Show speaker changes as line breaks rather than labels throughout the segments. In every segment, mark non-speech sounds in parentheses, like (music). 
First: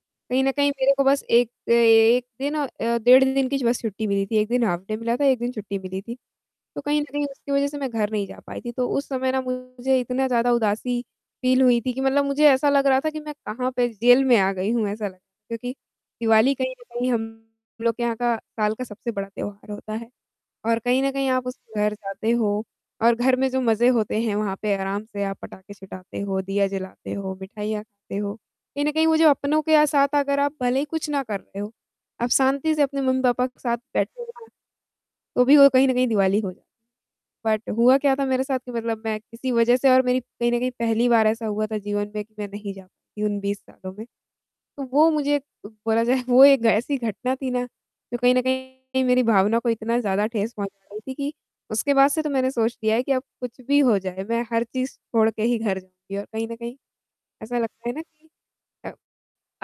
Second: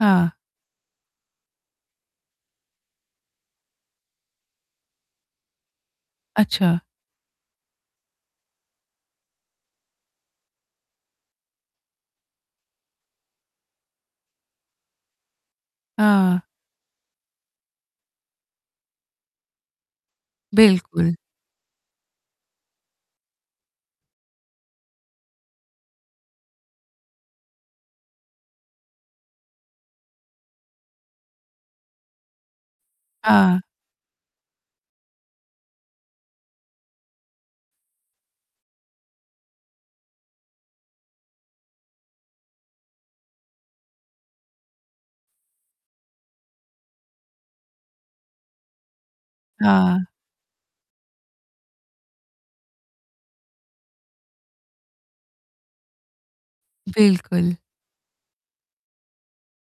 हाँ।
कहीं न कहीं मेरे को बस 1 अ, 1 दिन डेढ़ दिन की छुट्टी बस मिली थी, 1 दिन हाल्फ डे मिला था, 1 दिन छुट्टी मिली थी,
अच्छा।
तो कहीं न कहीं उसकी वजह से मैं घर नहीं जा पाई थी। तो उस समय ना मुझे इतना ज़्यादा उदासी फील हुई थी कि मतलब मुझे ऐसा लग रहा था कि मैं कहाँ पे, जेल में आ गई हूँ, ऐसा लग क्योंकि
हाँ।
दिवाली कहीं न कहीं हम लोग के यहाँ का साल का सबसे बड़ा त्योहार होता है। और कहीं न
बिल्कुल।
कहीं आप उस घर जाते हो और घर में जो मज़े होते हैं वहाँ पे आराम से आप पटाखे छुटाते हो, दिया जलाते हो, मिठाइयाँ खाते हो, कहीं न कहीं वो जो अपनों के साथ अगर आप भले ही कुछ ना कर रहे हो, आप शांति से अपने मम्मी-पापा
हाँ।
के साथ बैठे हो, तो भी वो कहीं न कहीं दिवाली हो बट हुआ क्या था मेरे साथ कि मतलब मैं किसी वजह से और मेरी कहीं न कहीं पहली बार ऐसा हुआ था जीवन में कि मैं नहीं जा पाती उन 20 सालों में। तो वो मुझे बोला जाए, वो एक ऐसी घटना थी ना, जो कहीं न कहीं मेरी भावना को इतना
हाँ।
ज़्यादा ठेस पहुँचा रही थी कि उसके बाद से तो मैंने सोच लिया है कि अब कुछ भी हो जाए, मैं हर चीज़ छोड़ के ही घर जाऊँगी और कहीं न कहीं
बिल्कुल।
ऐसा लगता है ना कि अ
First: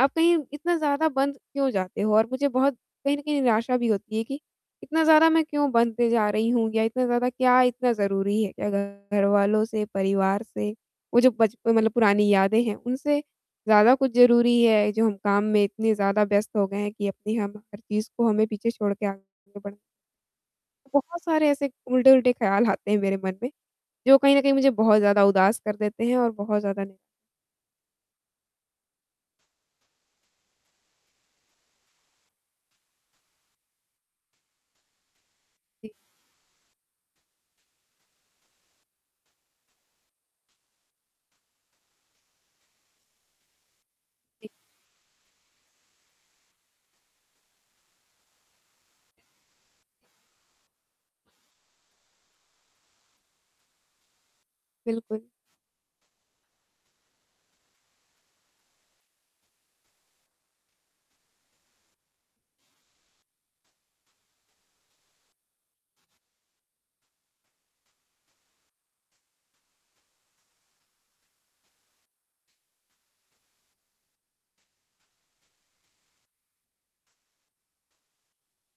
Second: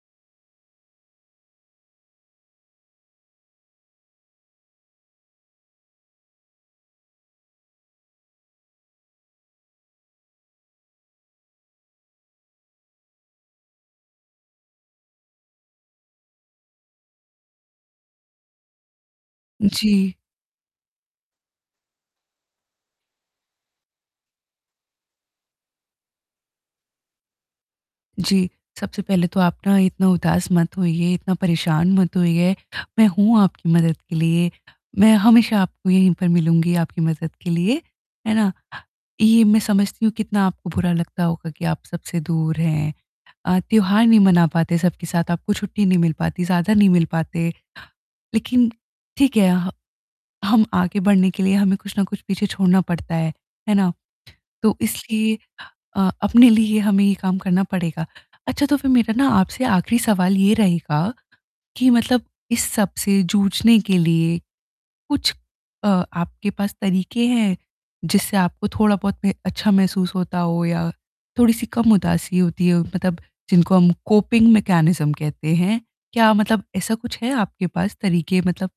आप कहीं इतना ज़्यादा बंद क्यों जाते हो और मुझे बहुत कहीं न कहीं निराशा भी होती है कि इतना ज़्यादा मैं क्यों बंद पे जा रही हूँ या इतना ज़्यादा क्या इतना ज़रूरी है क्या घरवालों से परिवार से, वो जो बचपन मतलब पुरानी यादें हैं उनसे ज़्यादा कुछ ज़रूरी है जो हम काम में इतने ज़्यादा व्यस्त हो गए हैं कि अपनी हम हर चीज़ को हमें पीछे छोड़ के आगे बढ़
जी।
बहुत सारे ऐसे उल्टे-उल्टे ख्याल आते हैं मेरे मन में, जो कहीं न कहीं मुझे बहुत ज़्यादा उदास कर देते हैं और बहुत ज़्यादा
जी, सबसे पहले तो आप ना इतना उदास मत होइए, इतना परेशान मत होइए, मैं हूँ आपकी मदद के लिए, मैं हमेशा आपको
(unintelligible)
यहीं पर मिलूँगी आपकी मदद के लिए, है ना? ये मैं समझती हूँ कितना आपको बुरा लगता होगा कि आप सबसे दूर हैं अ, त्योहार नहीं मना
(unintelligible)
पाते, सबके साथ आपको छुट्टी नहीं मिल पाती, ज़्यादा नहीं मिल पाते। लेकिन ठीक है, अ, ह हम आगे बढ़ने के लिए हमें कुछ ना कुछ पीछे छोड़ना पड़ता है, है ना? तो
बिल्कुल।
इसलिए अ, अपने लिए हमें ये काम करना पड़ेगा। अच्छा, तो फिर मेरा ना आपसे आख़िरी सवाल ये रहेगा कि मतलब इस सब से जूझने के लिए, कुछ अ, आपके पास तरीके हैं? जिससे आपको थोड़ा-बहुत मे अच्छा महसूस होता हो या, थोड़ी-सी कम उदासी होती हो, मतलब जिनको हम कोपिंग मैकेनिज्म कहते हैं। क्या मतलब ऐसा कुछ है आपके पास तरीके? मतलब